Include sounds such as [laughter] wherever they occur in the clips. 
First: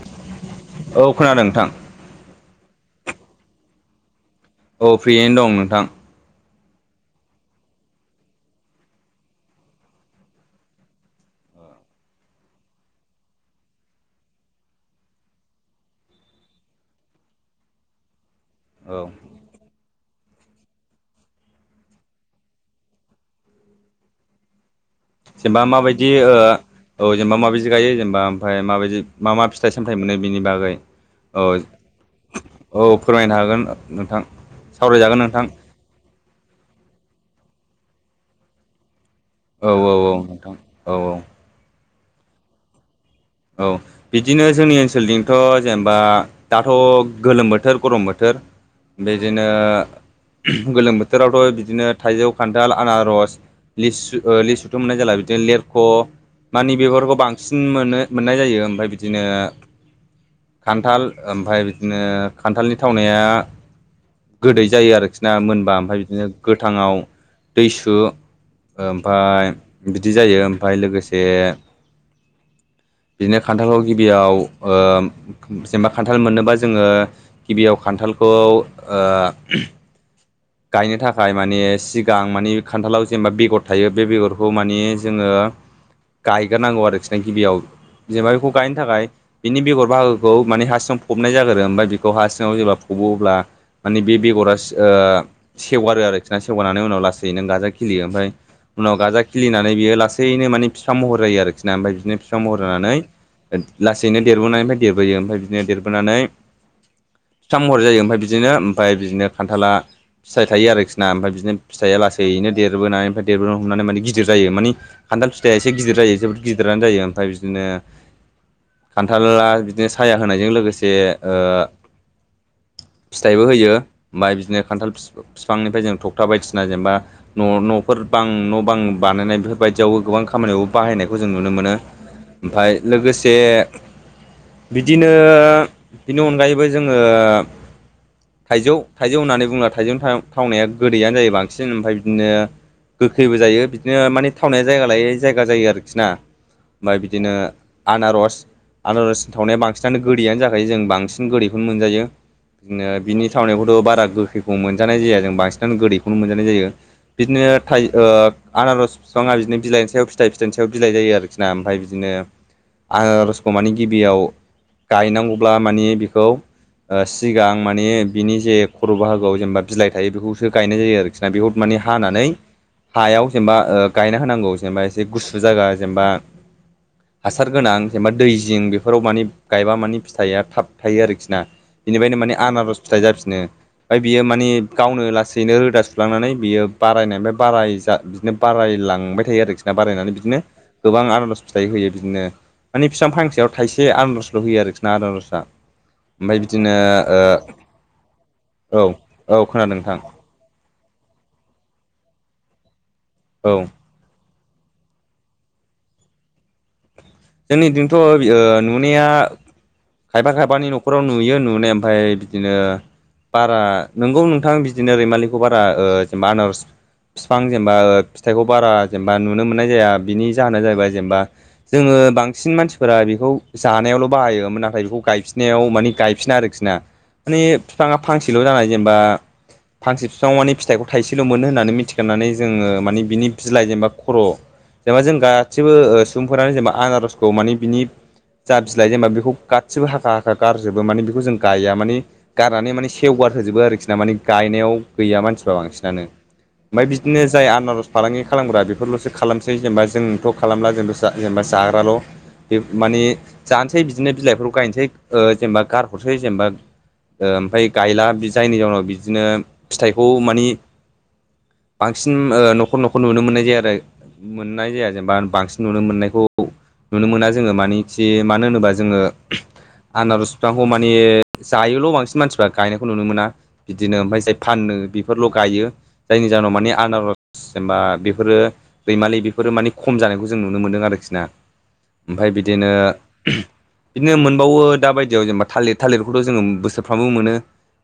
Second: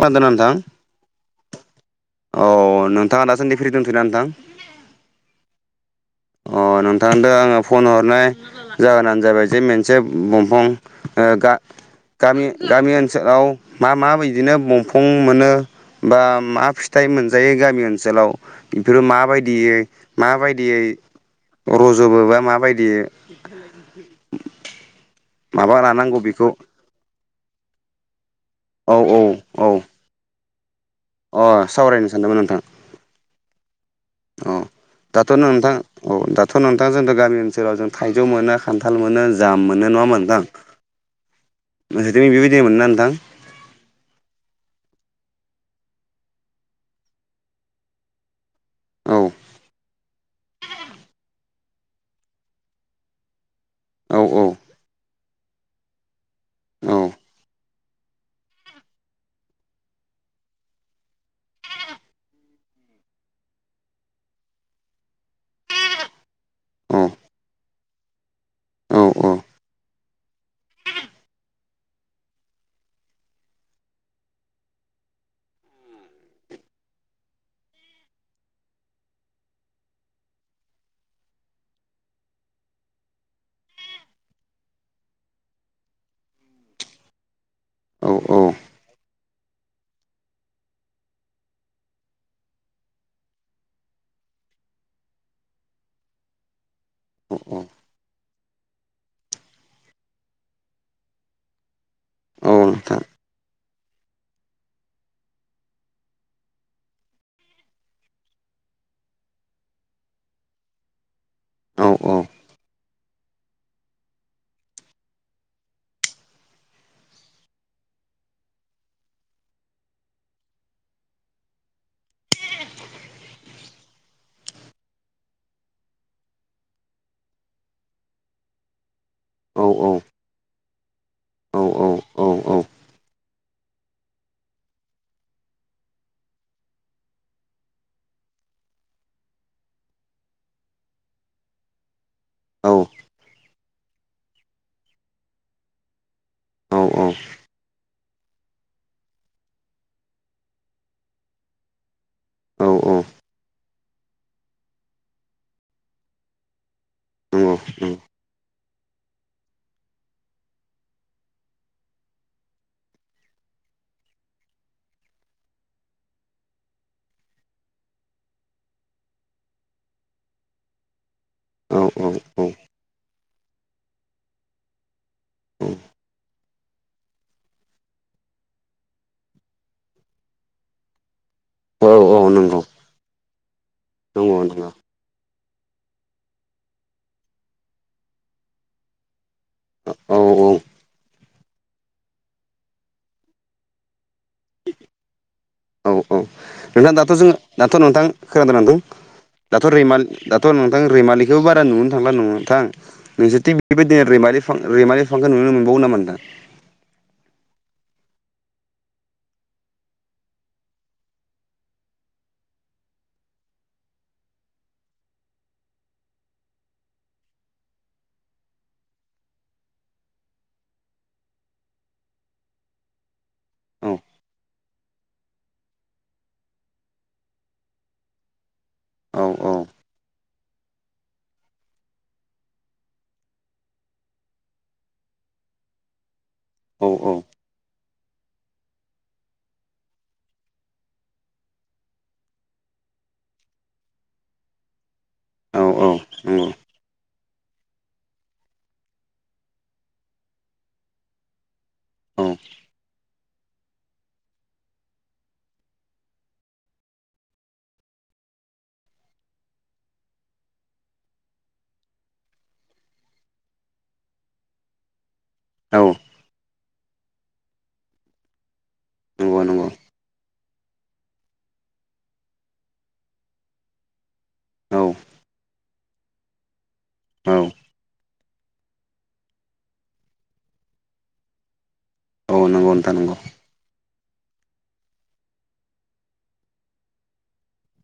खोनादों नोंथां औ खोनादों नोंथां औ नोंथाङा दासान्दि फ्रि दंथ'ना नोंथां औ फ्रियैनो दं नोंथां अ नोंथांदो आङो फन हरनाय जाहोनानो जाबाय जे मोनसे दंफां गा गामि गामि ओनसोलाव मा मा बिदिनो दंफां मोनो बा मा फिथाइ मोनजायो गामि ओनसोलाव बेफोरो औ माबायदियै माबायदियै रज'बो बा माबायदियै [inaudible] जेनेबा माबा माबायदि लानांगौ ओ बेखौ औ जेनेबा माबायदि गायो जेनेबा ओमफ्राय औ माबायदि औ मा मा औ फिथाइ सामथाइ मोनो बेनि बागै अ औ सावरायनो सानदोंमोन नोंथां औ फोरमायनो हागोन नोंथां अ सावरायजागोन नोंथां औ दाथ' नोंथां जों गामि ओनसोलाव जों थाइजौ मोनो खान्थाल मोनो जा औ मोनो औ नङा होमबा नोंथां औ नोंसोरनिथिं बेबायदिनो मोनो ना नोंथां औ बिदिनो जोंनि ओनसोलनिथ' जेनेबा दाथ' गोलोम बोथोर गरम बोथोर औ बिदिनो गोलोम बोथोरावथ' बिदिनो थाइजौ खान्थाल आनारस औ लिु-लिसुथ' मोननाय जला बिदिनो लेरख' मानिे औ बेफोरखौ बांसिन मोनो मोननाय जायो ओमफ्राय बिदिनो खान्थाल ओमफाय बिदिनो खान्थालनि थावनाया गोदै जायो आरोखि ना मोनबा ओमफ्राय बिदिनो गोथां औ आव दैसु औ ओमफाय बिदि जायो ओमफाय लोगोसे बिदिनो खान्थालाव गिबियाव जेनेबा खान्थाल मोननोबा जोङो गिबियाव खान्थालखौ ओ गायनो थाखाय मानि सिगां मानि खान्थालाव जेनेबा बेगर थायो बे बेगरखौ मानि जोङो गायग्रोनांगौ आरोखि ना गिबियाव औ जेनेबा बेखौ गायनो बेनि थाखाय बिनि बेगर बाहागोखौ माने हा सिङाव फबनाय जाग्रो ओमफ्राय बेखौ हा सिङाव जेब्ला फब अब्ला माने बे बेगरा सेवगारो आरोखि ना सेवगारनानै उनाव लासै औ नों औ गाजा खिलियो ओमफ्राय उनाव गाजा खिलिनानै बियो लासैनो माने फिफां महर जायो आरोखि ना मफ्राय बिनो बिफां औ महर नोंथां जानानै लासैनो देरबोनानैनिफ्राय देरबोयो ओमफ्राय बिदिनो देरबोनानै फिफां महर जायो ओमफ्राय बिदिनो ओमफ्राय बिदिनो खान्थाला फिथाइ थायो आरोखि ना ओमफ्राय बिदिनो औ फिथाइया औ लासैनो देरबोनानै ओमफ्राय देरबोनो हमनानै माने गिदिर जायो मानि खान्थाल फिथाइया एसे गिदिर जायो गिदिरानो जायो ओमफ्राय बिदिनो खान्थालाला बिदिनो साया होनायजों लोगोसे फिथाइबो होयो ओमफफ्राय बिदिनो खान्थाल बिफांनिफ्राय जों थगथा बायदिसिना जेनेबा न' न'फोर बां न' बां बानायनाय औ बेफोरबायदियावबो गोबां खामानियावबो बाहायनायखौ जों नुनो मोनो। औ औ औ ओमफफ्राय लोगोसे बिदिनो बेनि अनगायैबो जोङो थाइजौ- थाइजौ होननानै बुङ्ला थाइजौ थावनाया गोदैयानो जायो बांसिन ओमफ्राय बिदिनो औ गोखैबो जायो बिदिनो माने थावनाया जायगा लायै जायगा जायो आरोखि ना ओमफ्राय बिदिनो आनारस आनारसनि थावनाया बांसिनानो गोदैयानो जाखायो जों बांसिन गोदैखौनो मोनजायो। बिदिनो बिनि थावनायखौथ' बारा गोख्रै मोनजानाय जाया जों बांसिनानो गोदैखौनो मोनजानाय जायो बिदिनो थाइ ओ आनारस बिफाङा बिदिनो बिलाइनि सायाव फिथाइ फिथाइनि सायाव बिलाइ जायो आरोखि ना ओमफ्राय बिदिनो आनारसखौ माने गिबियाव गायनांगौब्ला मानि बिखौ सिगां माने बिनि जे खर' बाहाग फाव जेनेबा बिलाइ थायो बेखौसो गायनाय जायो आरोखि ना बेखौ माने हानानै हायाव जेनेबा गायना होनांगौ जेनेबा एसे गुसु जायगा जेनेबा [inaudible] हासार गोनां जेनबा दै जिं बेफोराव माने गायबा माने फिथाइया थाब थायो आरोखि ना। बिनिफ्रायनो माने नंगौ आनारज फिथाइ जाफिनो ओमफ्राय औ बियो माने गावनो लासै बिनो रोदा सुलांनानै बियो बारायनायनि फ्राय बाराय बिदिनो बारायलांबाय थायो आरोखि ना बारायनानै औ बिदिनो औ गोबां आनज फिथाइ होयो बिदिनो माने बिफां फांसेयाव थाइसे आनजल' होयो आरोखि ना आनारसआ नंगौ औ औ औ ओमफ्राय बिदिनो नोंथां दाथ' जो ओ दाथ' नोंथां खोनादों [unintelligible] नांदों औ औ दाथ' खोनादों नोंथां रिमान दाथ' नोंथां रैमालिखौबो बारा नुनो थांला नङ नोंथां औ नोंसोरथि बेबायदि रैमालि फिखौ नुनो मोनबावो नामा नोंथां? जोंनिदिथ'ओ नुनाया खायफा खायफानि न'खराव नुयो नुनाय ओमफ्राय बिदिनो बारा नोंगौ नोंथां बिदिनो रैमालिखौ बारा जेनेबा आनारस बिफां जेनेबा फिथाइखौ बारा जेनेबा नुनो मोननाय जाया बिनि जाहोना जाहैबाय जेनेबा जोङो बांसिन मानसिफोरा बेखौ औ जानाययावल बाहायो नाथाय गायनायाव गायफिना आरो खि ना माने बिफाङा फांसेल' जानाय जेनेबा औ फांसे बिफांङाव माने फिथाइखौ थाइसेल' मोन होननानै मिथिखांनानै जोङो मानि बिनि बिलाइ जेनेबा खर' जेनेबा जों गासिबो सुबुंफोरानो जेनेबा औ आनारसखौ मानि बिनि जा बिलाइ जेनेबा बेखौ गासिबो हाखा हाखा गारजोबो माने बेखौ जों गया माने गारनानै माने सेवगार होजोबो आरोखि ना माने गायनायाव गैया मानसिफ्रा औ औ बांसिनानो नंगौ ओमफ्राय बिदिनो जाय आनारज फालांगि खालामग्रा बेफोरलसो खालामसै जेनेबा जोंथ' खालामला जोंथ' जा जेनेबा जाग्राल' औ बे माने जानोसै बिदिनो बिलाइफोरखौ गायनोसै जेनेबा गारहरसै जेनेबा ओमफ्राय गायला जायनि जाउनाव बिदिनो फिथाइखौ मानि बांसिन न'खर न'खर नुनो मोननाय जाया आरो मोननाय जाया जेनेबा बांसिन औ नुनो मोननायखौ नुनो मोना जोङो मानखि मानो होनोबा जोङो नंगौ नंगौ आनारस बिफांखौ माने जायोल बांसिन मानसिफ्रा माने गायनायखौ नुनो मोना बिदिनो फाननो औ बेफोरल' गायो जायनि जाहोनाव माने आनार औ जेनबा बे बेफोरो रैमाललि बेफोरो मानिे खम जानायखौ जों नुनो मोन्दों आरोखि ना। ओमफफ्राय औ बिदिनो नंगौ नोंथां नंगौ बिदिनो मोनबावो दा बायदियाव जेनेबा थालिर थालिरखौथ' जोङो बोसोरफ्रामबो मोनो।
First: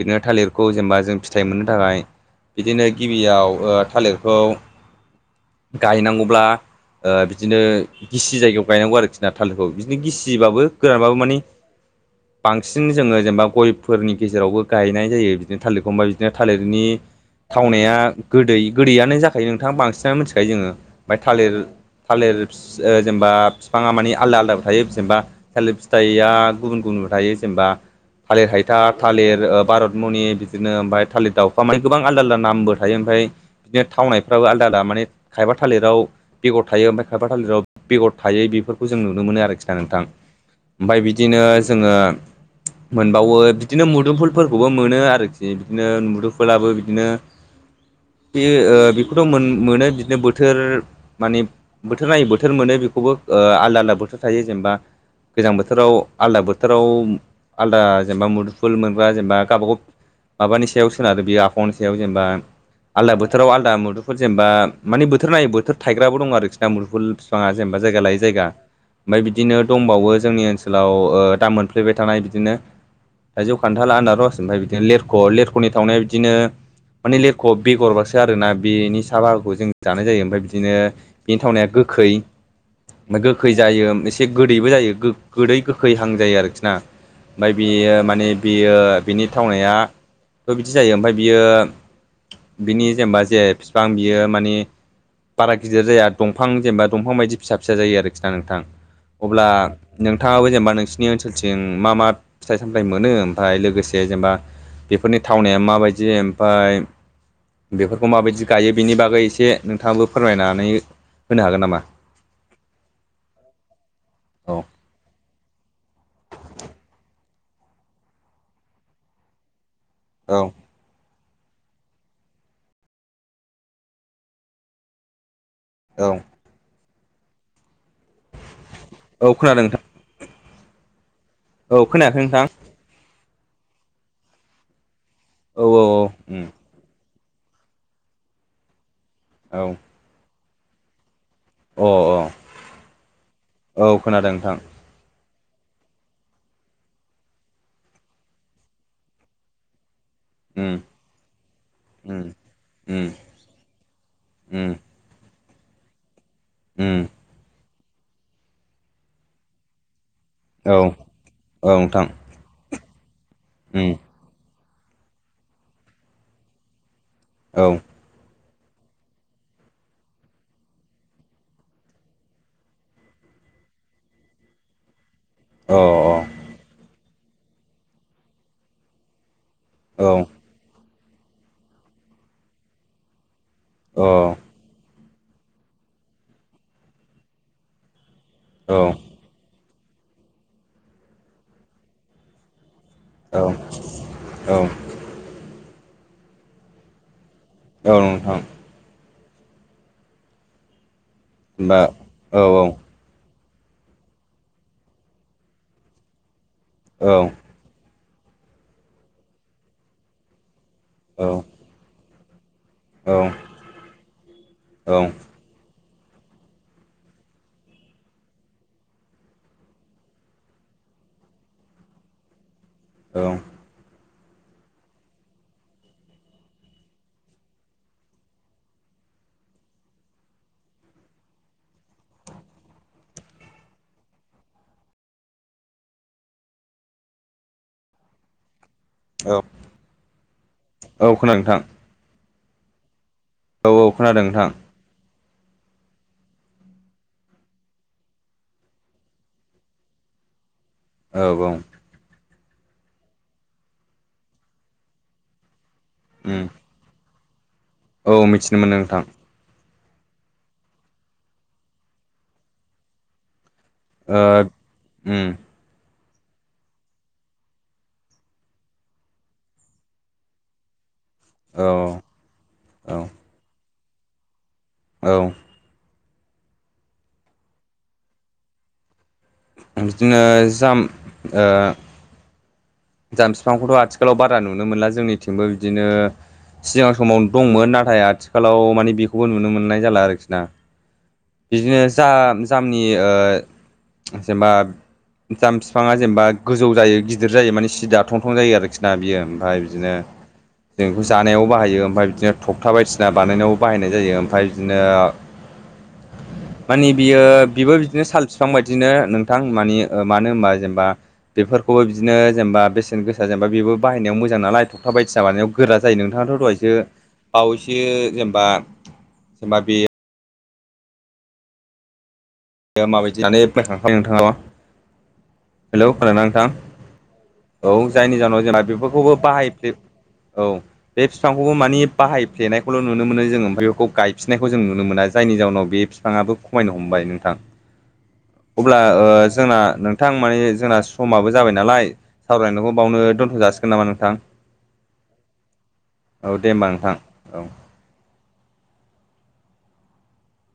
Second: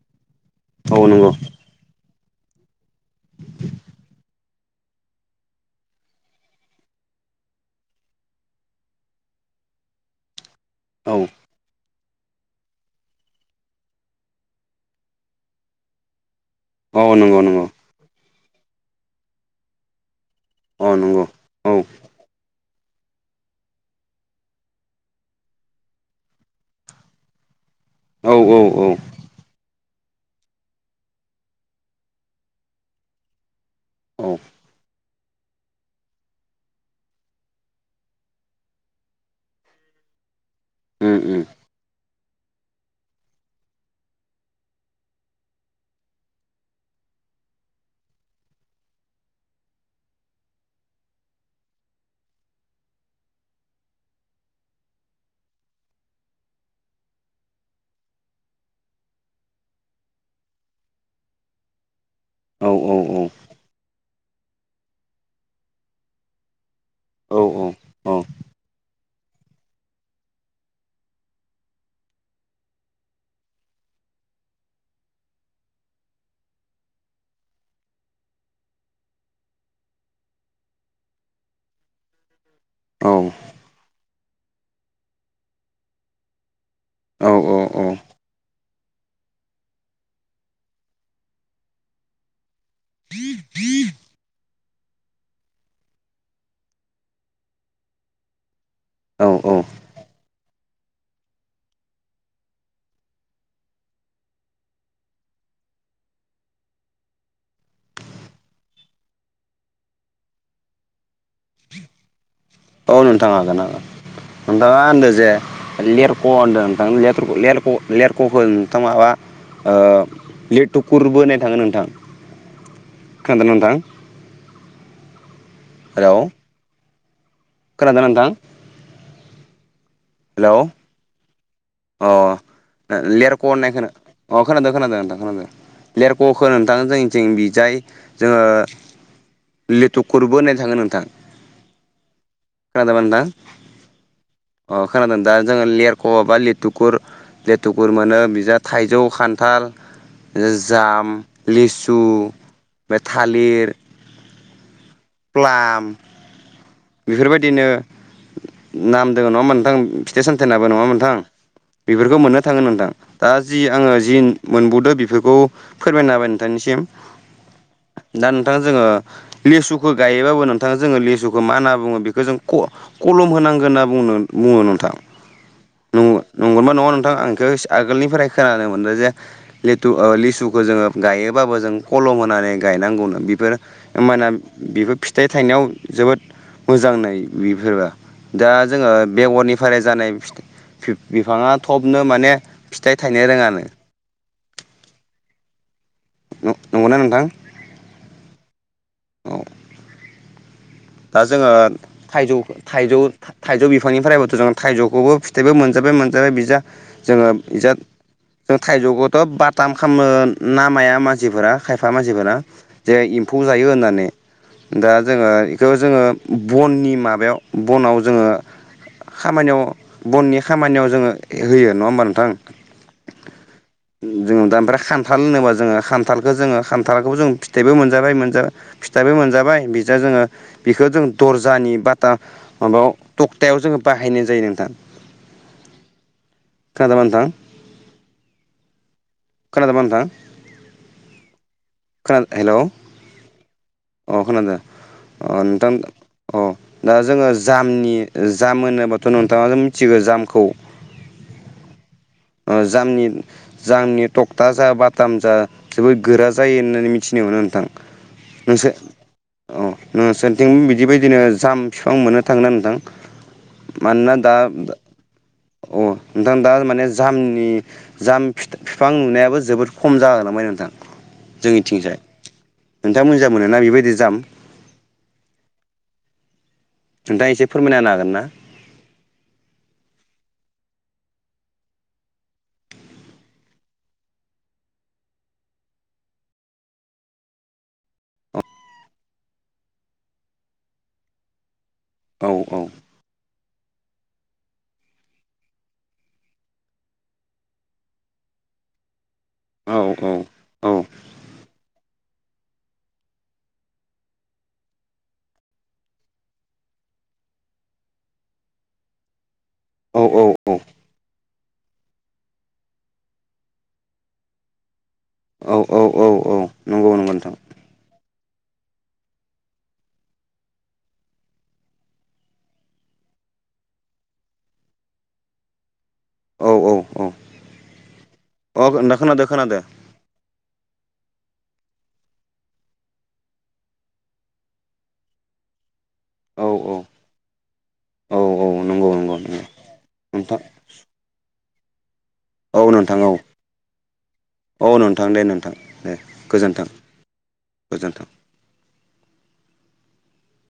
बिदिनो थालिरखौ औ जेनेबा जों नंगौ फिथाइ मोननो थाखाय बिदिनो गिबियाव थालिरखौ गायनांगौब्ला बिदिनो गिसि जायगायाव गायनांगौ आरोखि ना थालिरखौ बिदिनो गिसिबाबो औ गोरानबाबो मानि बांसिन जोङो जेनेबा गयफोरनि गेजेरावबो गायनाय जायो बिदिनो थालिरख बिफां बाय बिदिनो थालिरनि औ नंगौ नंगौ थावनाया गोदै गोदैयानो जाखायो नोंथां बांसिनानो मि बेखाय जोङो औ ओमफ्राय नंगौ थालिर औ थालिर ओ जेनेबा बिफाङा माने आलदा आलदााब थायो जेनेबा थिर फिथाइआ गुबुन गुबुनबो थायो जेनेबा। औ थालिर औ हायथा औ थालिर भारत मुनि। बिदिनो ओमफ्राय थालिर दाउफ्रा माने गोबां आलदा आलदा नामबो थायो ओमफ्राय बिदिनो औ थावनायफ्राबो आलदा आद मानानि खायफा थालिराव बेगर थायो ओमफ्राय खायबा थालिराव बेगर थायै बेफोरखौ जों नुनो मोनो आरोखि ना नोंथां। ओमफ्राय उम बिदिनो उम जोङो मोनबावो बिदिनो मुदुमफुलफोरखौबो मोनो आरोखि बिदिनो मुदुमफुलबो बिदिनो [inaudible] बे बेखौथ' मोनो बिदिनो बोथोर माने बोथोर नायै बोथोर मोनो बेखौबो आलदा आलदा बोथोर थायो जेनेबा गोजां बोथोराव आलदा बोथोराव आलदा जेनेबा मुदुफुल मोनग्रा जेनेबा गावबा गाव माबानि सायाव सोनारो बियो आफावनि सायाव जेनेबा औ औ आलदा औ बोथोराव आलदा मुदुफल जेनेबा मानि बोथोर नायै बोथोर थायग्राबो दं आरोखि ना मुदुमफुल औ बिफांङा जेनेबा जायगा औ लायो जायगा। ओमफ्राय बिदिनो दंबावो जोंनि ओनसोलाव ओ दा मोनफ्लेबाय थानाय बिदिनो। थाइजौ, खान्थाला, आनारस ओमफ्राय बिदिनो लेरख' लेरख'नि थावनायाव बिदिनो माने लेरख'आव बेगरलसो आरोना बेनि साहा बाहागोखौ जों जानाय जायो ओमफफ्राय बिदिनो बेनि थावनाया गोखै। औ ओमफ्राय गोखै जायो एसे गोदैबो जायो गो गोदै गोखैहां जायो आरोखि ना। ओमफफ्राय बियो माने बियो बिनि थावनायाथ' बिदि जायो ओमफफ्राय बियो‌। बिनि जेनेबा जे बिफां बियो माने बारा गिदिर जाया दंफां जेनेबा दंफां बायदि फिसा फिसा जायो आरोखि ना नोंथां। औ अब्ला नोंथाङाबो जेनेबा नोंसिनि ओनसोलथिं मा मा फिथाइ सामथथाय मोनो ओमफ्राय लोगोसे जेनेबा बेफोरनि थावनाया माबायदि ओमफ्राय बेफोरखौ माबायदि गायो बेनि बागै एसे नोंथाङाबो फोरमायनानै होनो हागोन नामा? औ नोंथां हागोन हागोन। औ नोंथाङा होनदों जे लेर क होनदों नोंथां लेर -लेरथ'- लेरथ'खो नोंथां माबा ओ औ। लेटुकुरबो होननाय थांङो नोंथां। खोनादोंना नोंथां? औ हेलौ। खोनादोंना नोंथां? औ खोनादों नोंथां। हेलौ। औ अ खोनायाखै नोंथां लेरख' होननाय खोनो अ खोनादों खोनादों नोंथां खोनादों। औ औ। उम लेरक'खो नोंथांङा जोंनिथिं जाय जोङो लिट कुरबो होननाय थाङो नोंथां। औ अ खोनादोंबा नोंथां? अ औ खोनादों नोंथां अ खोनादों दा जो लेरख'बा लिट टुकुर लेटुकुर मोनो बिजा थाइजौ खान्थाल उम जाम लिसु उम उम मेथालिर उम प्लाम ओम बेफोरबायदिनो नाम दोङो नङाहोनबा नोंथां। फिथाइ सामथाइनाबो औ नङाहोनबा नोंथां? औ नोंथां बेफोरखौ मोननो थाङो नोंथां दा जि उम आङो जिन मोनबुदो बेफोरखौ फोरमायना होबाय नोंथांनिसिम। औ दा नोंथां जोङो लेसुखौ गायोबाबो नोंथां जोङो लेसुखौ मा होनना बुङो बेखौ क कलम होनांगोन होनना बुंङ बुङो नोंथां अ नु नंगौना नङा नोंथां आं इस आगोलनिफ्राय खोनानो मोनदों जे लेटु ओ औ अ लिसु गौ जोङो गायोबाबो जों कलम होनानै गायनांगौनो बेफोर औ होनबाना बेफोर फिथाइ थायनायाव जोबोद मोजांनो बेफोरो दा औ जोङो बेगरनिफ्राय जानाय फिथ बिफ बिफाङा थबनो माने फिथाइ थाइनेय औ औ। न नंगौना नोंथां? औ नोंथां औ दा जोङो बा थाइजौ औ थाइजौ थाइजौ बिफांनिफ्रायबोथ' जों थाइजौखौबो फिथाइबो मोनजाबाय मोनजाबाय बिजा औ जोङोब इजाद जों थाइजौखौथ' बाटाम खामनो नामाया मानसिफोरा खायफा मानसिफोरा जे औ एम्फौ जायो होननानै दा औ जोङो खौ जोङो बननि माबायाव बनाव जोङो खामानियाव बननि खामानियाव जोङो होयो नङा होमबा नोंथां? औ [inaudible] जोङो दा ओमफ्राय खान्थाल होनोबा जोङो खान्थालखौ जोङो खान्थालखौबो जों फिथाइबो मोनजाबाय मोनजाबाय। फिथाइबो मोनजाबाय बिजा जोङो बेखौ जों दर्जानि बाटा माबाव टक्तायाव जोङो बाहायनाय जायो नोंथां। खोनादोना नोंथां? औ खोनादोंबा नोंथां औ खोनादों नोंथां खोना हेलौ औ औ अ खोनादों नोंथां खोनादो अ नोंथां। अ दा जोङो जामनि जाम होनोबाथ' नोंथाङा नो मिथिगो जामखौ। औ औ। ओ जामनि जाङनि टक्टा जा बाटाम जा जोबोद गोरा उम जायो होननानै मिथिनो मोनो नोंथां। औ मिथिनो नोंसोर मोनो नोंथां। अ न सोरोरथिं बिदिबायदिनो जाम फिफां मोननो थांगोना नोंथां? मानना ओ दा उम अ नोंथां दा माने जामनि जाम फि बिफां नुनायाबो जोबोद खम जागोलाय नोंथां औ जोंनिथिंसाय नोंथांा औ मोजां मोनोना बेबायदि दाम औ नोंथाङा एसे फोरमायना हागोन ना? बिदिनो जाम जाम बिफांखौथ' आथिखालाव बारा नुनो मोनला जोंनिथिंबो बिदिनो सिगां समाव दंमोन नाथाय आथिखालाव मानिे बेखौबो नुनो मोननाय जाला आरोखि ना। बिदिनो जा हागोन ना जामनि ओ जेमबा जाम बिफाङा जेमबा गोजौ जायो गिदिर जायो माने दाथं थं जायो आरोखि ना बियो ओमफ्राय औ बिदिनो औ जोंखौ जानायाव बाहायो ओमफ्राय बिदिनो थखथा बायदिसिना बानायनायावबो बाहायनाय जायो ओमफ्राय बिदिनो मानि बियो बिबो बिदिनो साल बिफां बायदिनो नों थां मानि औ मानो होनबा जेनेबा बेफोरखौबो बिदिनो जेनेबा बेसेन गोसा जेनेबा बेबो बाहायनायाव मोजां नालाय थखथा बायदिसिना मानायाव गोरा औ जायो औ औ नंगौ नोंथाङाथ' दहायसो नंगौ नोंथां बावै बि जेनेबा जेमबा बे माबायदि [unintelligible] हेलौ खोनादोंना नोंथां? औ औ औ जायनि जाहोनाव जोंना अ नोंथां बेफोरखौबो खोनादो खोनादो बाहायफ्लि औ। बे फिफांखौबो मानि बाहायफ्लेनायखौल' नुनो मोनो जों ओमफ्राय बेखौ गायफिननायखौ जों नुनो मोना जायनि जाहनाव बे बिफाङाबो औ औ खमायनो हमबाय नोंथां। औ औ अब्ला नंगौ नंगौ नंगौ जोंना नोंथां माने जोंना समाबो जाबाय नालाय। औ सावरायनायखौ नोंथां बावनो औ दोन्थ' जासिगोन नामा नोंथां। औ नोंथां दे नोंथां दे औ दे होमबा गोजोन्थों नोंथां औ गोजोनथों।